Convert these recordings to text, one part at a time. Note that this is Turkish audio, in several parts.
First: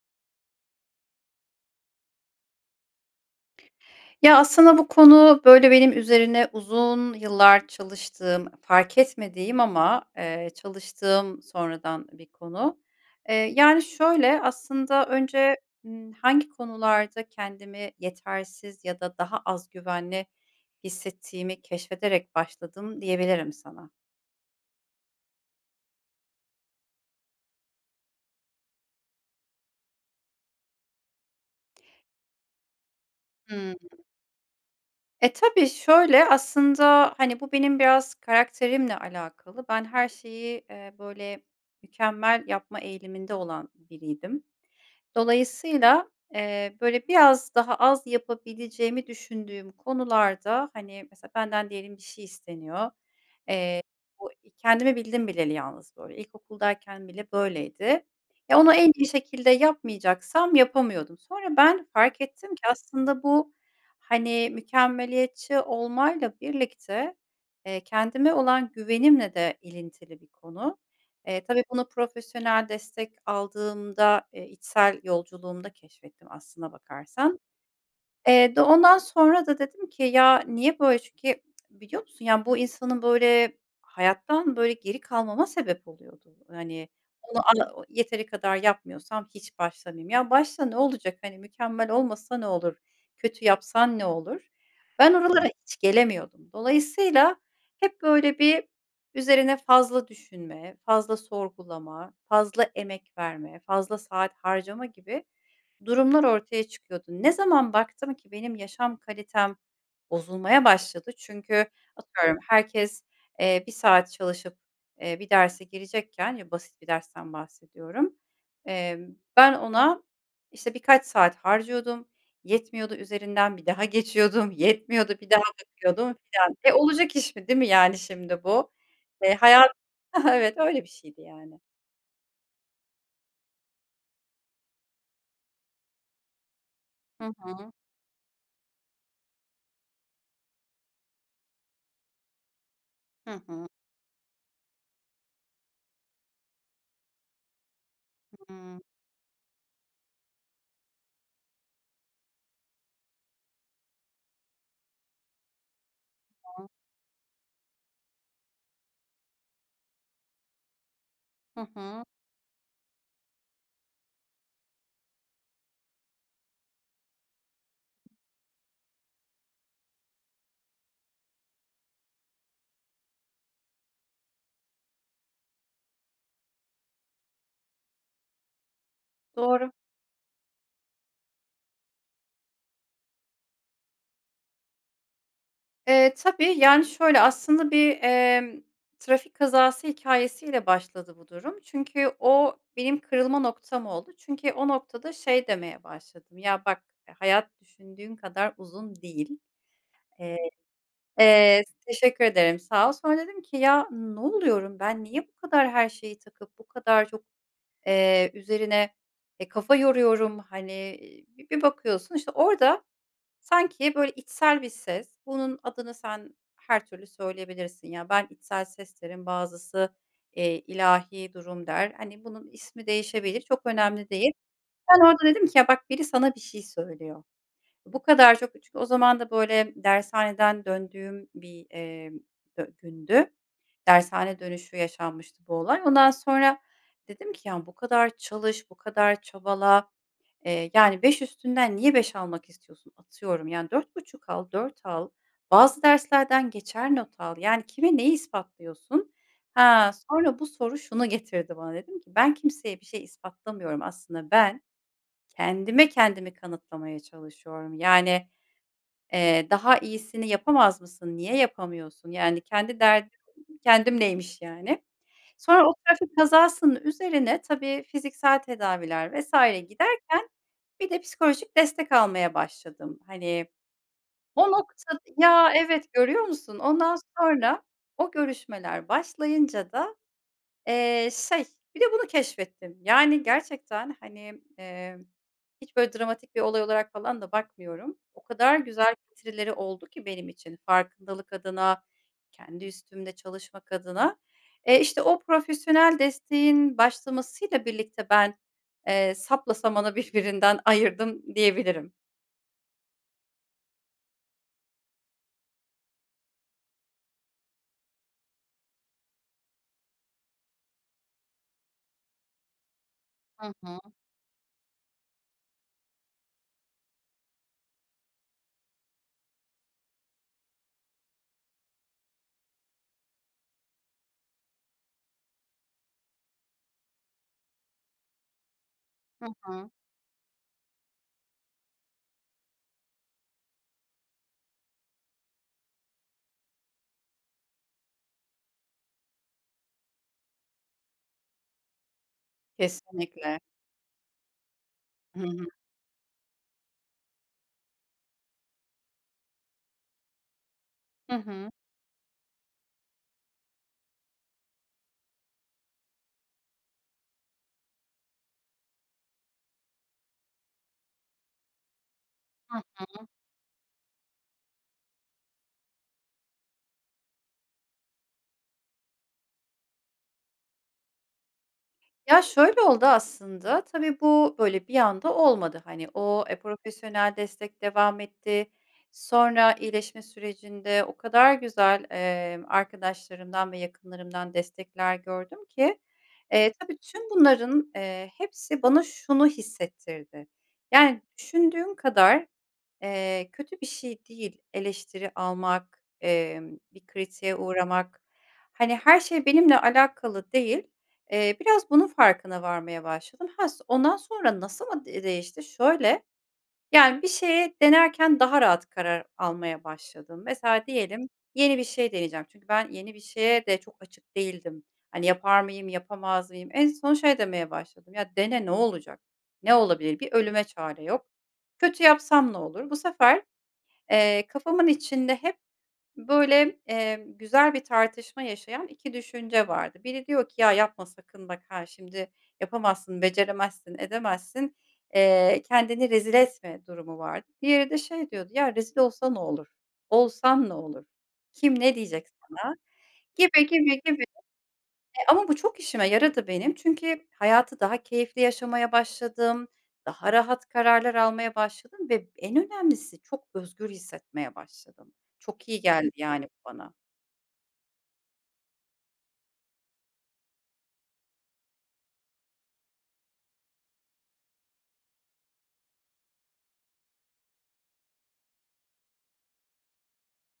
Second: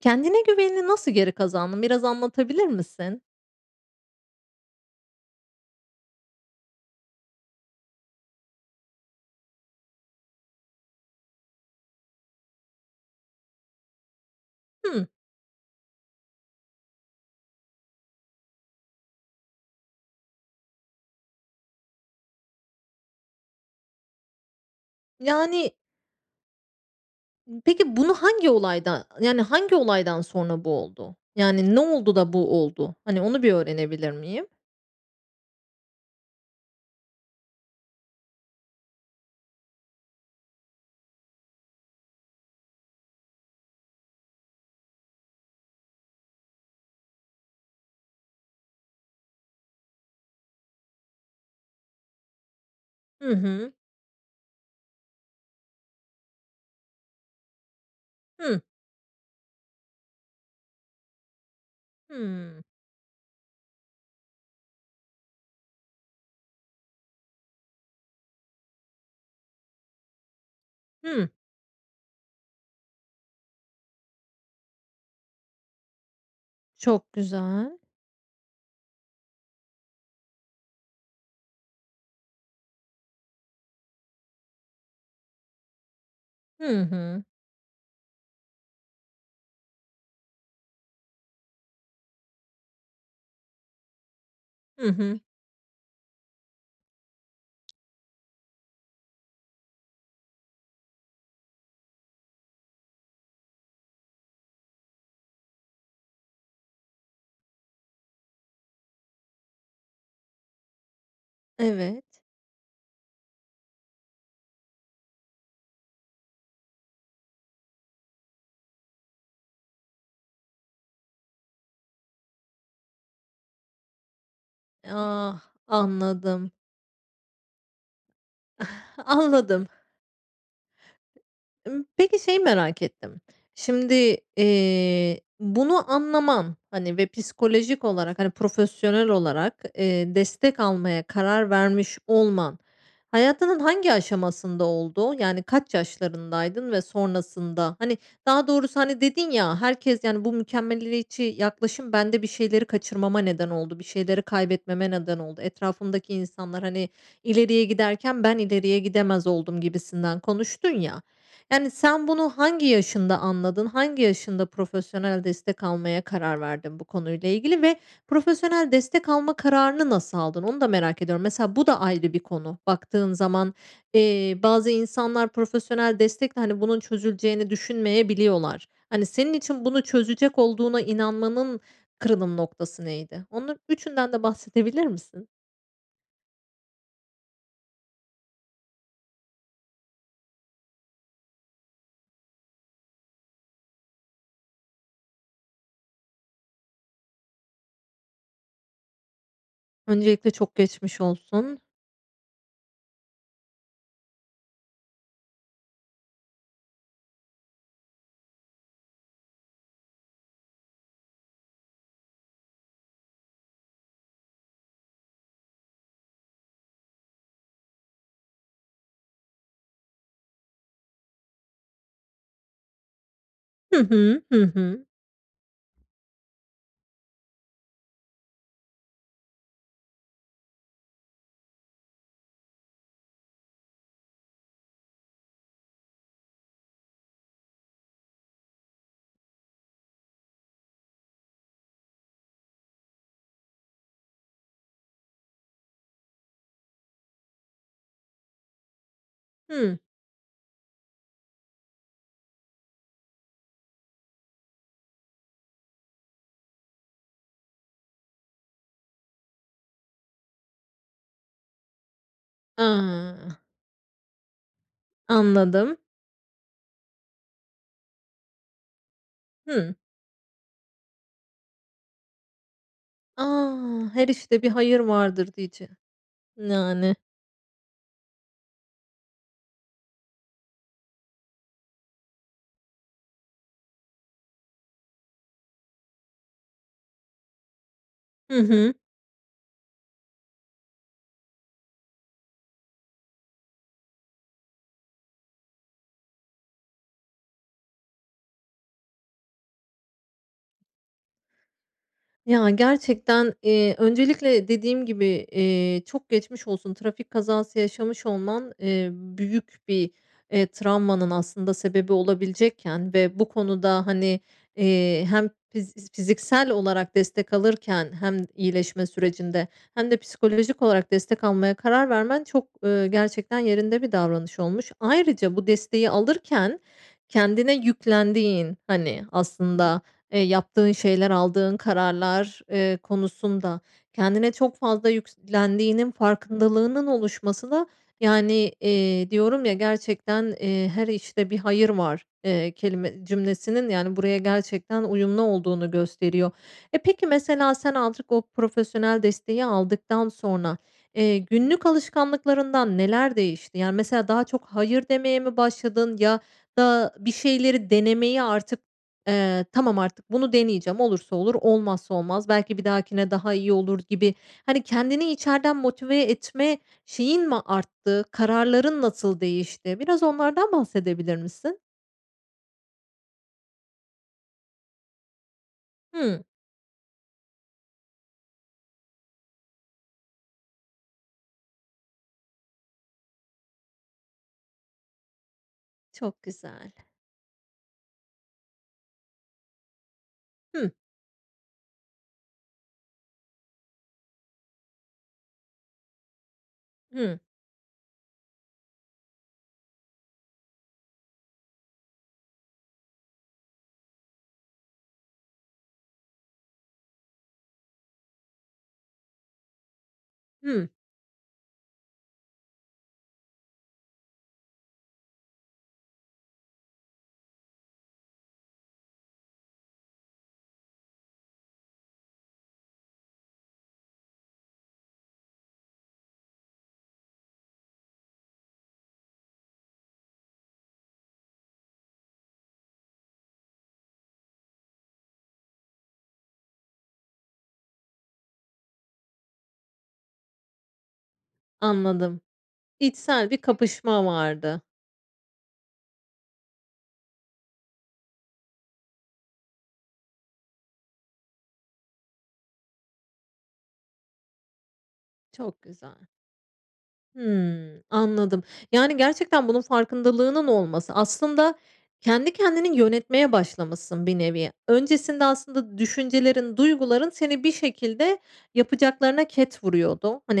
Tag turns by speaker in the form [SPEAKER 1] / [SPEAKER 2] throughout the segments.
[SPEAKER 1] Kendine güvenini nasıl geri kazandın, biraz anlatabilir misin?
[SPEAKER 2] Ya, aslında bu konu, böyle, benim üzerine uzun yıllar çalıştığım fark etmediğim ama, eee, çalıştığım sonradan bir konu. Eee, yani, şöyle, aslında
[SPEAKER 1] Hımm.
[SPEAKER 2] önce, ııı, hangi konularda kendimi yetersiz ya da daha az güvenli hissettiğimi keşfederek başladım diyebilirim sana.
[SPEAKER 1] Yani Peki, bunu hangi olayda yani, hangi olaydan sonra bu oldu? Yani, ne oldu da bu oldu? Hani, onu bir
[SPEAKER 2] Hıı.
[SPEAKER 1] öğrenebilir miyim?
[SPEAKER 2] E, tabii, şöyle; aslında, hani, bu benim biraz karakterimle alakalı. Ben, her şeyi, eee, böyle, mükemmel yapma eğiliminde olan biriydim. Dolayısıyla, eee, böyle, biraz daha az yapabileceğimi düşündüğüm konularda hani, mesela benden diyelim bir şey isteniyor.
[SPEAKER 1] Hı hı.
[SPEAKER 2] Eee, bu i kendimi bildim bileli yalnız böyle, ilkokuldayken bile böyleydi. Ya,
[SPEAKER 1] Hı.
[SPEAKER 2] ona en iyi şekilde yapmayacaksam yapamıyordum. Sonra ben fark ettim ki
[SPEAKER 1] Hımm.
[SPEAKER 2] aslında bu, hani, mükemmeliyetçi olmayla birlikte, eee, kendime olan güvenimle de ilintili bir konu.
[SPEAKER 1] Hımm.
[SPEAKER 2] Eee, tabii bunu profesyonel destek aldığımda, eee, içsel yolculuğumda keşfettim aslına
[SPEAKER 1] Çok
[SPEAKER 2] bakarsan.
[SPEAKER 1] güzel.
[SPEAKER 2] Eee, d ondan sonra da dedim ki ya, niye böyle? Çünkü biliyor musun, yani, bu insanın, böyle, hayattan, böyle, geri kalmama sebep oluyordu.
[SPEAKER 1] Hı
[SPEAKER 2] Hani,
[SPEAKER 1] hı.
[SPEAKER 2] onu anı yeteri kadar yapmıyorsam hiç başlamayayım. "Ya, başla ne olacak? Hani, mükemmel olmasa ne olur, kötü yapsan ne olur?"
[SPEAKER 1] Hı
[SPEAKER 2] Ben,
[SPEAKER 1] hı.
[SPEAKER 2] oralara hiç gelemiyordum. Dolayısıyla hep, böyle, bir üzerine fazla düşünme, fazla sorgulama, fazla emek verme, fazla saat harcama gibi durumlar ortaya çıkıyordu. Ne zaman baktım ki benim yaşam kalitem bozulmaya başladı. Çünkü
[SPEAKER 1] Evet.
[SPEAKER 2] atıyorum herkes, eee, 1 saat çalışıp, eee, bir derse girecekken, ya, basit bir dersten bahsediyorum, eee, ben, ona, işte, birkaç saat harcıyordum, yetmiyordu, üzerinden bir daha geçiyordum, yetmiyordu bir
[SPEAKER 1] Ah,
[SPEAKER 2] daha bakıyordum
[SPEAKER 1] anladım.
[SPEAKER 2] filan. Eee, olacak iş mi, değil mi, yani, şimdi, bu? Eee,
[SPEAKER 1] Anladım.
[SPEAKER 2] hayat Evet, öyle bir şeydi, yani.
[SPEAKER 1] Imm, peki, şeyi merak ettim; şimdi, eee, bunu anlaman, hani, ve
[SPEAKER 2] Hı hı.
[SPEAKER 1] psikolojik olarak hani, profesyonel olarak, eee, destek almaya karar vermiş olman
[SPEAKER 2] Hı
[SPEAKER 1] hayatının
[SPEAKER 2] hı.
[SPEAKER 1] hangi aşamasında oldu? Yani, kaç yaşlarındaydın ve sonrasında? Hani, daha
[SPEAKER 2] Hıı.
[SPEAKER 1] doğrusu, hani, dedin ya, "Herkes, yani, bu mükemmeliyetçi yaklaşım bende bir şeyleri kaçırmama neden oldu, bir şeyleri kaybetmeme neden oldu. Etrafımdaki insanlar,
[SPEAKER 2] [unintelligible]
[SPEAKER 1] hani, ileriye giderken ben ileriye gidemez oldum." gibisinden konuştun ya.
[SPEAKER 2] Hı
[SPEAKER 1] Yani,
[SPEAKER 2] hı.
[SPEAKER 1] sen bunu hangi yaşında anladın? Hangi yaşında profesyonel destek almaya karar verdin bu konuyla ilgili? Ve profesyonel destek alma kararını nasıl aldın? Onu da merak ediyorum. Mesela bu da ayrı bir konu baktığın zaman. Eee, bazı insanlar profesyonel destekle, hani, bunun çözüleceğini düşünmeyebiliyorlar. Hani, senin için
[SPEAKER 2] Doğru.
[SPEAKER 1] bunu çözecek olduğuna inanmanın kırılım noktası neydi? Onun üçünden de bahsedebilir misin?
[SPEAKER 2] Eee, tabii. Yani, şöyle aslında: Bir, emm, trafik kazası hikâyesiyle başladı bu durum. Çünkü o benim kırılma noktam oldu. Çünkü o noktada şey demeye başladım: "Ya, bak hayat düşündüğün kadar uzun değil.",
[SPEAKER 1] Öncelikle
[SPEAKER 2] eee
[SPEAKER 1] çok geçmiş olsun.
[SPEAKER 2] Eee, teşekkür ederim, sağ ol. Sonra dedim ki, "Ya, ne oluyorum ben, niye bu kadar her şeyi takıp, bu kadar çok, eee, üzerine, eee, kafa yoruyorum." Hani, bir bakıyorsun, işte, orada sanki, böyle, içsel bir ses. Bunun adını sen her türlü söyleyebilirsin, ya. Ben içsel ses derim, bazısı, eee, ilahî durum der. Hani, bunun ismi değişebilir, çok
[SPEAKER 1] Hı
[SPEAKER 2] önemli
[SPEAKER 1] hı,
[SPEAKER 2] değil.
[SPEAKER 1] hı hı.
[SPEAKER 2] Ben orada dedim ki, "Ya, bak biri sana bir şey söylüyor. Bu kadar çok." Çünkü o zaman da, böyle, dershaneden döndüğüm bir, eee, dü gündü. Dershane dönüşü yaşanmıştı bu olay. Ondan sonra dedim ki, "Ya, bu kadar çalış, bu kadar çabala, eee, yani, 5 üstünden niye 5 almak istiyorsun? Atıyorum, yani, 4,5 al, 4 al. Bazı derslerden geçer not al. Yani, kime neyi ispatlıyorsun?"
[SPEAKER 1] Hıı.
[SPEAKER 2] Ha, sonra bu soru şunu getirdi bana dedim ki, "Ben kimseye bir şey ispatlamıyorum. Aslında ben kendime kendimi kanıtlamaya çalışıyorum. Yani, eee, daha iyisini yapamaz mısın? Niye yapamıyorsun? Yani, kendi derdim,
[SPEAKER 1] [unintelligible]
[SPEAKER 2] kendimleymiş, yani." Sonra o
[SPEAKER 1] Anladım.
[SPEAKER 2] trafik kazasının üzerine tabii fiziksel tedaviler vs.
[SPEAKER 1] Hıı.
[SPEAKER 2] giderken bir de psikolojik destek almaya başladım. Hani,
[SPEAKER 1] A! ”Her işte bir
[SPEAKER 2] o
[SPEAKER 1] hayır
[SPEAKER 2] noktada
[SPEAKER 1] vardır,”
[SPEAKER 2] Ya,
[SPEAKER 1] diyece
[SPEAKER 2] evet görüyor musun?
[SPEAKER 1] yani.
[SPEAKER 2] Ondan sonra o görüşmeler başlayınca da, eee, şey, bir de bunu keşfettim. Yani, gerçekten, hani, eee, hiç, böyle, dramatik bir olay olarak falan da bakmıyorum. O
[SPEAKER 1] Hı
[SPEAKER 2] kadar
[SPEAKER 1] hı.
[SPEAKER 2] güzel getirileri oldu ki benim için farkındalık adına, kendi üstümde çalışmak adına. Eee, işte, o profesyonel desteğin başlamasıyla birlikte ben, eee, sapla samanı birbirinden ayırdım, diyebilirim.
[SPEAKER 1] Ya, gerçekten, eee, öncelikle dediğim gibi, eee, çok geçmiş olsun. Trafik kazası yaşamış olman, eee, büyük bir, eee, travmanın aslında sebebi olabilecekken ve bu
[SPEAKER 2] Hı hı.
[SPEAKER 1] konuda, hani, eee, hem fiz fiz fiziksel olarak destek alırken hem iyileşme sürecinde hem de psikolojik olarak destek almaya karar vermen çok, ııı, gerçekten yerinde bir davranış olmuş. Ayrıca bu desteği alırken kendine yüklendiğin, hani,
[SPEAKER 2] Hı hı.
[SPEAKER 1] aslında, eee, yaptığın şeyler, aldığın kararlar, eee, konusunda kendine çok fazla yüklendiğinin farkındalığının oluşması da, yani, eee, diyorum ya, gerçekten, eee, "Her işte bir hayır var", eee, kelime
[SPEAKER 2] Kesinlikle.
[SPEAKER 1] cümlesinin yani, buraya gerçekten uyumlu
[SPEAKER 2] Hıı.
[SPEAKER 1] olduğunu gösteriyor. E, peki mesela sen azıcık o profesyonel desteği aldıktan sonra,
[SPEAKER 2] Hı
[SPEAKER 1] eee,
[SPEAKER 2] hı.
[SPEAKER 1] günlük alışkanlıklarından neler değişti? Yani, mesela daha çok "Hayır" demeye mi başladın ya da bir şeyleri denemeye artık, eee, tamam artık bunu deneyeceğim olursa olur, olmazsa olmaz
[SPEAKER 2] Hı
[SPEAKER 1] belki bir
[SPEAKER 2] hı.
[SPEAKER 1] dahakine daha iyi olur gibi, hani, kendini içeriden motive etme şeyin mi arttı? Kararların nasıl değişti? Biraz onlardan bahsedebilir misin?
[SPEAKER 2] Ya, şöyle oldu aslında, tabii bu, böyle, bir anda olmadı, hani,
[SPEAKER 1] Hıı.
[SPEAKER 2] eee, profesyonel destek devam etti. Sonra iyileşme sürecinde o kadar güzel, eee, arkadaşlarımdan ve yakınlarımdan destekler gördüm ki.
[SPEAKER 1] Çok
[SPEAKER 2] Eee,
[SPEAKER 1] güzel.
[SPEAKER 2] tabii tüm bunların, eee, hepsi bana şunu hissettirdi,
[SPEAKER 1] Hı.
[SPEAKER 2] yani, düşündüğün kadar, eee, kötü bir şey değil eleştiri almak, emm, bir
[SPEAKER 1] Hı.
[SPEAKER 2] kritiğe uğramak, hani, her şey benimle alakalı değil. Eee, biraz bunun farkına varmaya başladım. Ha, so ondan sonra nasıl mı de değişti? Şöyle; yani, bir şeye denerken daha rahat karar almaya başladım. Mesela
[SPEAKER 1] Hı.
[SPEAKER 2] diyelim, yeni bir şey deneyeceğim çünkü ben, yeni bir şeye de çok açık değildim. Hani, yapar mıyım, yapamaz mıyım? En son şey demeye başladım, "Ya, dene ne olacak? Ne olabilir? Bir ölüme çare yok. Kötü yapsam ne olur?" Bu sefer, eee, kafamın içinde hep, böyle, eee, güzel bir tartışma yaşayan 2 düşünce vardı. Biri diyor ki, "Ya, yapma sakın bak ha şimdi yapamazsın, beceremezsin, edemezsin, eee, kendini rezil etme." durumu vardı. Diğeri de şey diyordu, "Ya, rezil olsa ne olur? Olsan ne olur? Kim, ne diyecek
[SPEAKER 1] Anladım.
[SPEAKER 2] sana?"
[SPEAKER 1] İçsel bir
[SPEAKER 2] Gibi, gibi, gibi.
[SPEAKER 1] kapışma vardı.
[SPEAKER 2] Eee, ama bu çok işime yaradı benim. Çünkü hayatı daha keyifli yaşamaya başladım, daha rahat kararlar almaya başladım ve en önemlisi çok özgür hissetmeye başladım. Çok iyi
[SPEAKER 1] Çok
[SPEAKER 2] geldi,
[SPEAKER 1] güzel.
[SPEAKER 2] yani, bu bana.
[SPEAKER 1] Hıı, anladım. Yani, gerçekten bunun farkındalığının olması, aslında kendi kendini yönetmeye başlamışsın bir nevi. Öncesinde aslında düşüncelerin, duyguların seni bir şekilde yapacaklarına ket vuruyordu, hani,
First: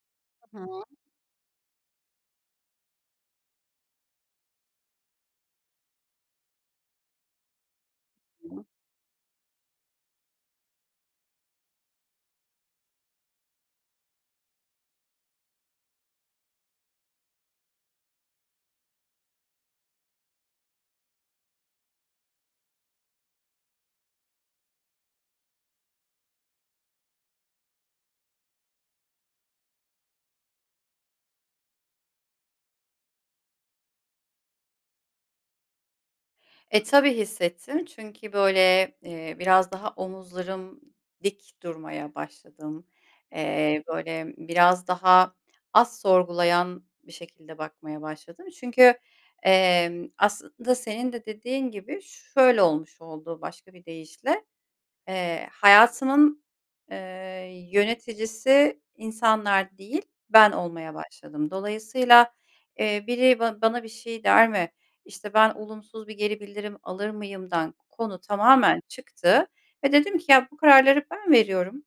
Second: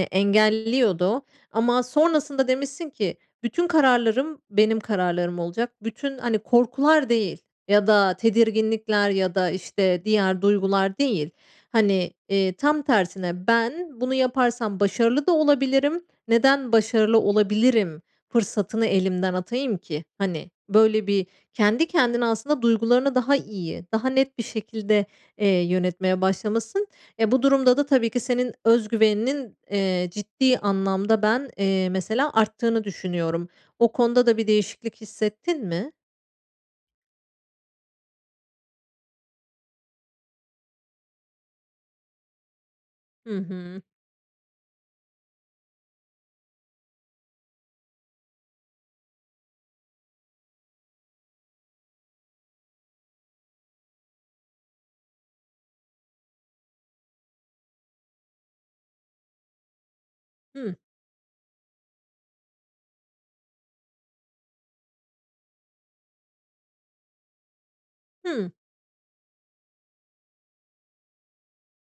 [SPEAKER 2] Hı hı.
[SPEAKER 1] engelliyordu. Ama sonrasında demişsin ki, "Bütün kararlarım benim kararlarım olacak. Bütün, hani, korkular değil ya da tedirginlikler ya da, işte, diğer duygular değil. Hani, eee, tam tersine ben bunu yaparsam başarılı da olabilirim. Neden başarılı olabilirim, fırsatını elimden atayım ki?" Hani, böyle bir kendi kendine aslında duygularını daha iyi, daha net bir şekilde, eee, yönetmeye başlamışsın. E, bu durumda da tabii ki senin öz güveninin, eee, ciddi anlamda ben, eee, mesela arttığını düşünüyorum. O konuda da bir değişiklik hissettin mi?
[SPEAKER 2] E, tabii hissettim. Çünkü böyle, eee, biraz daha omuzlarım dik durmaya başladım.
[SPEAKER 1] Hı
[SPEAKER 2] Eee,
[SPEAKER 1] hı.
[SPEAKER 2] böyle, biraz daha az sorgulayan bir şekilde bakmaya başladım. Çünkü, emm, aslında senin de dediğin gibi şöyle olmuş oldu başka bir deyişle, eee, hayatımın, eee, yöneticisi insanlar değil, ben
[SPEAKER 1] Hı.
[SPEAKER 2] olmaya başladım. Dolayısıyla, eee, biri ba bana bir şey der mi, işte, ben olumsuz bir geri bildirim alır mıyımdan konu
[SPEAKER 1] Hıı.
[SPEAKER 2] tamamen çıktı ve dedim ki "Ya, bu kararları ben veriyorum.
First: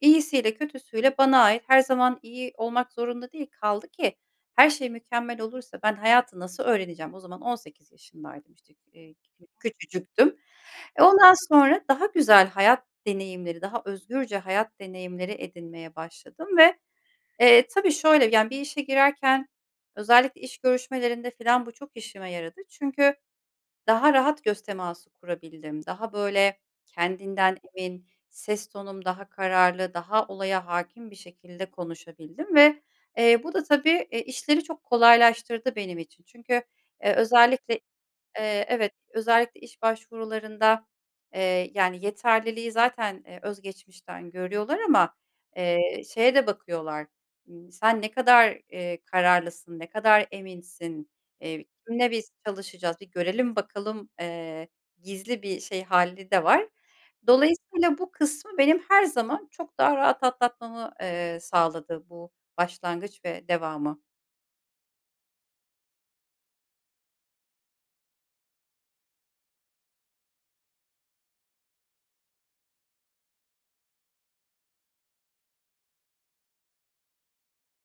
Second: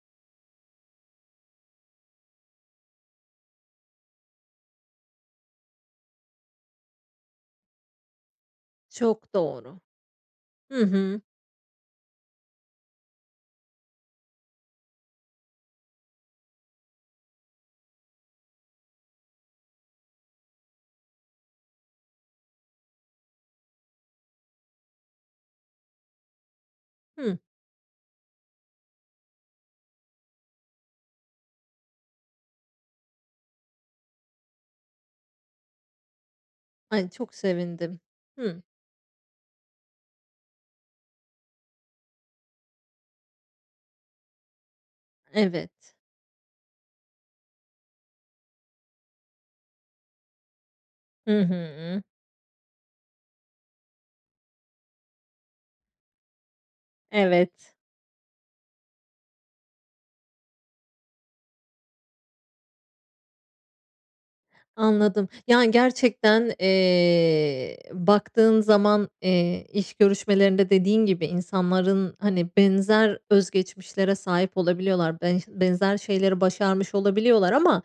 [SPEAKER 2] İyisiyle kötüsüyle bana ait. Her zaman iyi olmak zorunda değil. Kaldı ki her şey mükemmel olursa, ben hayatı nasıl öğreneceğim?" O zaman 18 yaşındaydım, işte, kü eee,
[SPEAKER 1] Çok
[SPEAKER 2] k
[SPEAKER 1] doğru.
[SPEAKER 2] küçücüktüm.
[SPEAKER 1] Hı
[SPEAKER 2] E,
[SPEAKER 1] hı.
[SPEAKER 2] ondan sonra daha güzel hayat deneyimleri, daha özgürce hayat deneyimleri edinmeye başladım ve, eee, tabii şöyle, yani, bir işe girerken özellikle iş görüşmelerinde falan bu çok işime yaradı çünkü daha rahat göz teması kurabildim. Daha, böyle,
[SPEAKER 1] Hı.
[SPEAKER 2] kendinden emin, ses tonum daha kararlı, daha olaya hâkim bir şekilde konuşabildim ve, eee, bu da tabii, e, işleri çok kolaylaştırdı benim için. Çünkü,
[SPEAKER 1] Ay,
[SPEAKER 2] eee,
[SPEAKER 1] çok
[SPEAKER 2] özellikle
[SPEAKER 1] sevindim. Hı.
[SPEAKER 2] eee, evet, özellikle iş başvurularında, eee, yani, yeterliliği zaten, eee, öz geçmişten görüyorlar ama,
[SPEAKER 1] Evet.
[SPEAKER 2] eee, şeye de bakıyorlar, ııı, sen ne kadar, eee, kararlısın, ne kadar eminsin,
[SPEAKER 1] Hı
[SPEAKER 2] eee,
[SPEAKER 1] hı.
[SPEAKER 2] kimle biz çalışacağız, bir görelim bakalım, eee, gizli bir şey hâli de var.
[SPEAKER 1] Evet.
[SPEAKER 2] Dolayısıyla bu kısmı benim her zaman çok daha rahat atlatmamı, eee, sağladı bu başlangıç ve devamı.
[SPEAKER 1] Anladım. Yani, gerçekten, eee, baktığın zaman, eee, iş görüşmelerinde dediğin gibi insanların, hani, benzer öz geçmişlere sahip olabiliyorlar. Benş benzer şeyleri başarmış olabiliyorlar ama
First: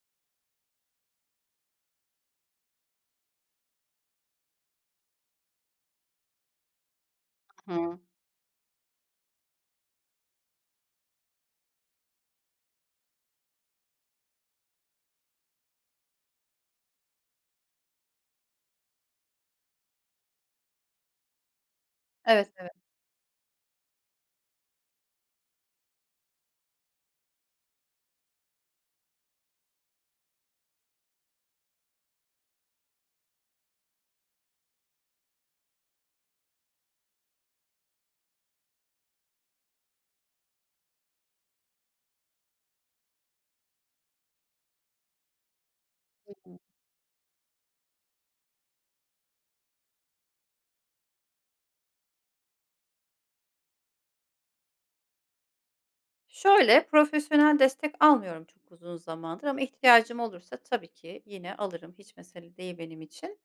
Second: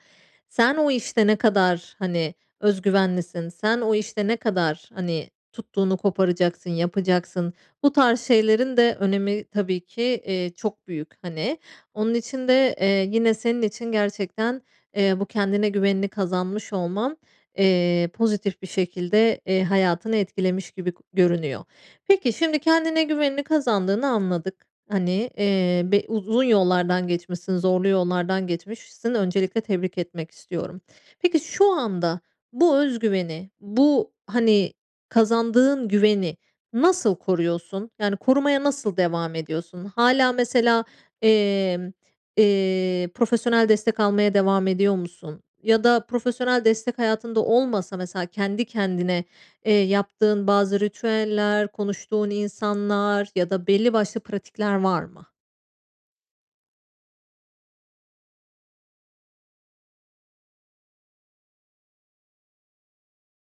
[SPEAKER 1] sen o işte ne kadar, hani, öz güvenlisin, sen o işte ne kadar, hani, tuttuğunu koparacaksın, yapacaksın? Bu
[SPEAKER 2] Hı.
[SPEAKER 1] tarz şeylerin de önemi tabii ki, eee, çok büyük, hani. Onun için de, eee, yine senin için gerçekten, eee, bu kendine güvenini kazanmış olman, eee, pozitif bir şekilde, eee, hayatını etkilemiş gibi görünüyor. Peki,
[SPEAKER 2] Evet,
[SPEAKER 1] şimdi
[SPEAKER 2] evet.
[SPEAKER 1] kendine güvenini kazandığını anladık. Hani, eee, be uzun yollardan geçmişsin, zorlu yollardan geçmişsin, öncelikle tebrik etmek istiyorum. Peki, şu anda bu öz güveni, bu, hani, kazandığın güveni nasıl koruyorsun? Yani, korumaya nasıl devam ediyorsun? Hâlâ, mesela, emm, eee, profesyonel destek almaya devam ediyor musun? Ya da
[SPEAKER 2] Hı hı.
[SPEAKER 1] profesyonel destek hayatında olmasa, mesela, kendi kendine, eee, yaptığın bazı ritüeller, konuştuğun insanlar ya da belli başlı pratikler var mı?
[SPEAKER 2] Şöyle, profesyonel destek almıyorum çok uzun zamandır. Ama ihtiyacım olursa tabii ki yine alırım. Hiç mesele değil benim için.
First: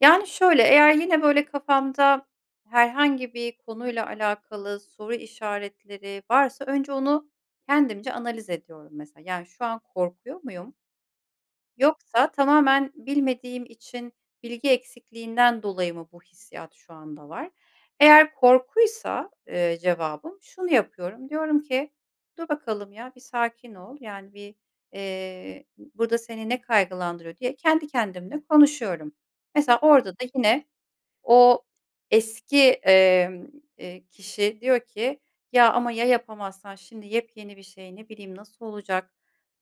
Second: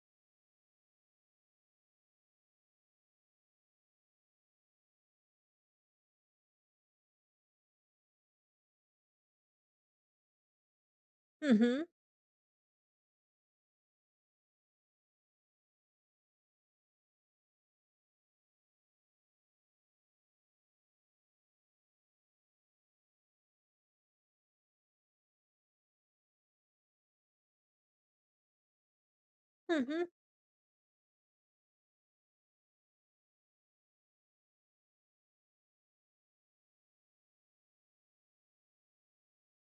[SPEAKER 2] Yani, şöyle, eğer yine, böyle, kafamda herhangi bir konuyla alakalı soru işaretleri varsa önce onu kendimce analiz ediyorum, mesela. Yani, "Şu an korkuyor muyum?
[SPEAKER 1] Hı hı.
[SPEAKER 2] Yoksa tamamen bilmediğim için bilgi eksikliğinden dolayı mı bu hissiyat şu anda var?" Eğer korkuysa, eee, cevabım şunu yapıyorum, diyorum ki, "Dur bakalım ya, bir sakin ol. Yani, bir, eee, burada seni ne kaygılandırıyor?" diye kendi kendimle konuşuyorum.
[SPEAKER 1] Hı
[SPEAKER 2] Mesela,
[SPEAKER 1] hı.
[SPEAKER 2] orada da yine o eski, emm, eee, kişi diyor ki, "Ya ama ya yapamazsan şimdi yepyeni bir şey, ne bileyim, nasıl olacak?"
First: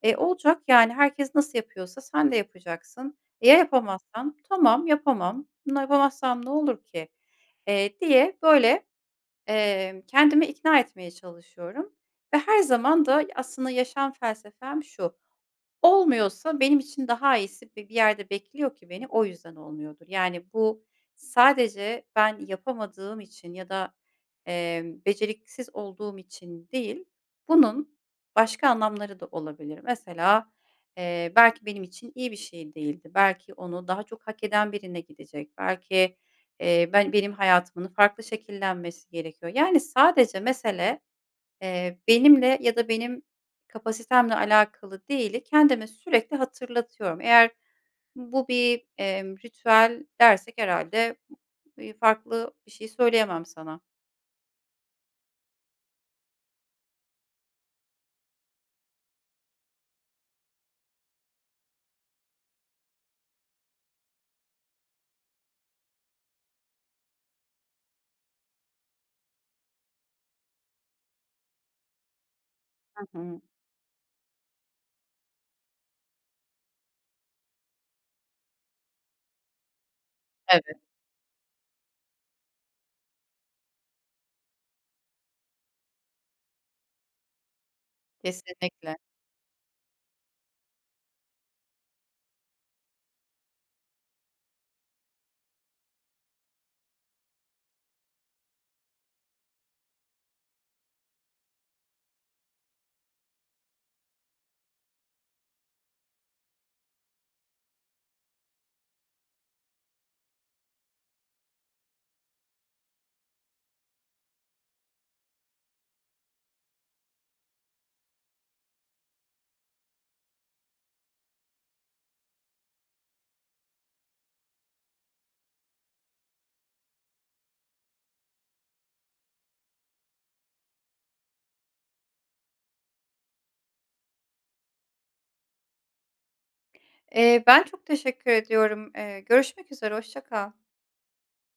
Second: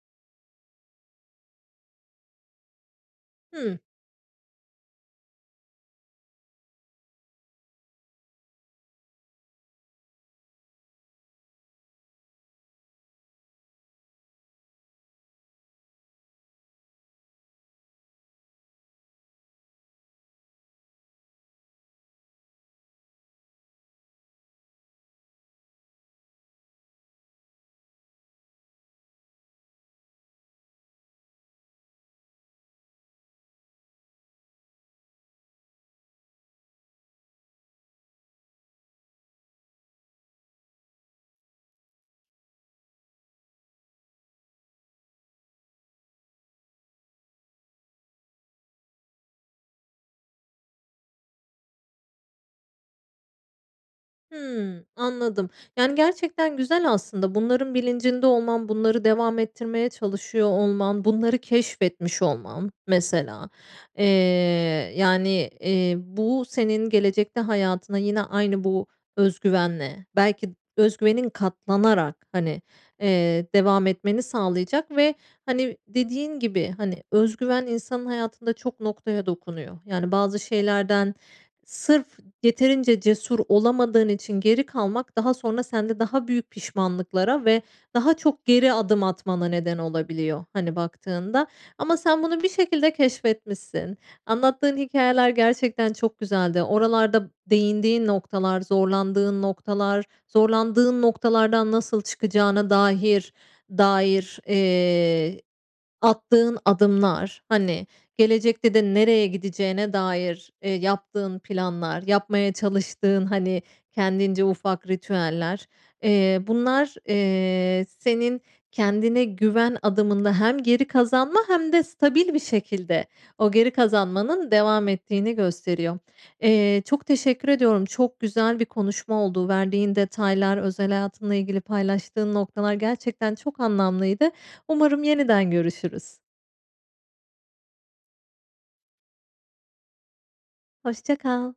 [SPEAKER 2] Eee, "Olacak, yani, herkes nasıl yapıyorsa sen de yapacaksın." "E, ya
[SPEAKER 1] Hı.
[SPEAKER 2] yapamazsam?" "Tamam, yapamam. Bunu yapamazsam ne olur ki?" eee, diye, böyle, eee, kendimi ikna etmeye çalışıyorum. Ve her zaman da aslında yaşam felsefem şu, olmuyorsa benim için daha iyisi bi bir yerde bekliyor ki beni, o yüzden olmuyordur. Yani, bu sadece ben yapamadığım için ya da, eee, beceriksiz olduğum için değil. Bunun başka anlamları da olabilir. Mesela, eee, belki benim için iyi bir şey değildi. Belki onu daha çok hak eden birine gidecek. Belki, eee, ben benim hayatımın farklı şekillenmesi gerekiyor. Yani, sadece mesele, eee, benimle ya da benim kapasitemle alakalı değili, kendime sürekli hatırlatıyorum. Eğer bu bir, emm, ritüel dersek herhâlde, iii, farklı bir şey söyleyemem sana.
[SPEAKER 1] Hıı, anladım. Yani, gerçekten güzel aslında. Bunların bilincinde olman, bunları devam ettirmeye çalışıyor olman, bunları keşfetmiş olman mesela. Eee, yani, eee, bu senin gelecekte hayatına yine aynı bu öz güvenle, belki öz güvenin katlanarak, hani,
[SPEAKER 2] Hı hı.
[SPEAKER 1] eee, devam etmeni sağlayacak ve, hani, dediğin gibi, hani, öz güven insanın hayatında çok noktaya dokunuyor. Yani, bazı
[SPEAKER 2] Evet.
[SPEAKER 1] şeylerden sırf yeterince cesur olamadığın için geri kalmak daha sonra sende daha büyük pişmanlıklara ve daha çok geri
[SPEAKER 2] Kesinlikle.
[SPEAKER 1] adım atmana neden olabiliyor, hani, baktığında. Ama sen bunu bir şekilde keşfetmişsin. Anlattığın hikâyeler gerçekten çok güzeldi. Oralarda değindiğin noktalar, zorlandığın noktalar, zorlandığın noktalardan nasıl çıkacağına dahir dair, eee, attığın adımlar, hani, gelecekte de nereye gideceğine dair, eee, yaptığın planlar, yapmaya çalıştığın, hani, kendince ufak ritüeller, eee, bunlar, eee, senin kendine güven adımında hem geri kazanma hem de stabil bir şekilde o geri kazanmanın devam ettiğini gösteriyor. Eee, çok teşekkür ediyorum. Çok güzel bir konuşma oldu. Verdiğin detaylar, özel hayatınla ilgili paylaştığın noktalar gerçekten çok anlamlıydı. Umarım yeniden görüşürüz.
[SPEAKER 2] Eee, ben çok teşekkür ediyorum. Eee, görüşmek üzere, hoşça kal.
[SPEAKER 1] Hoşça kal.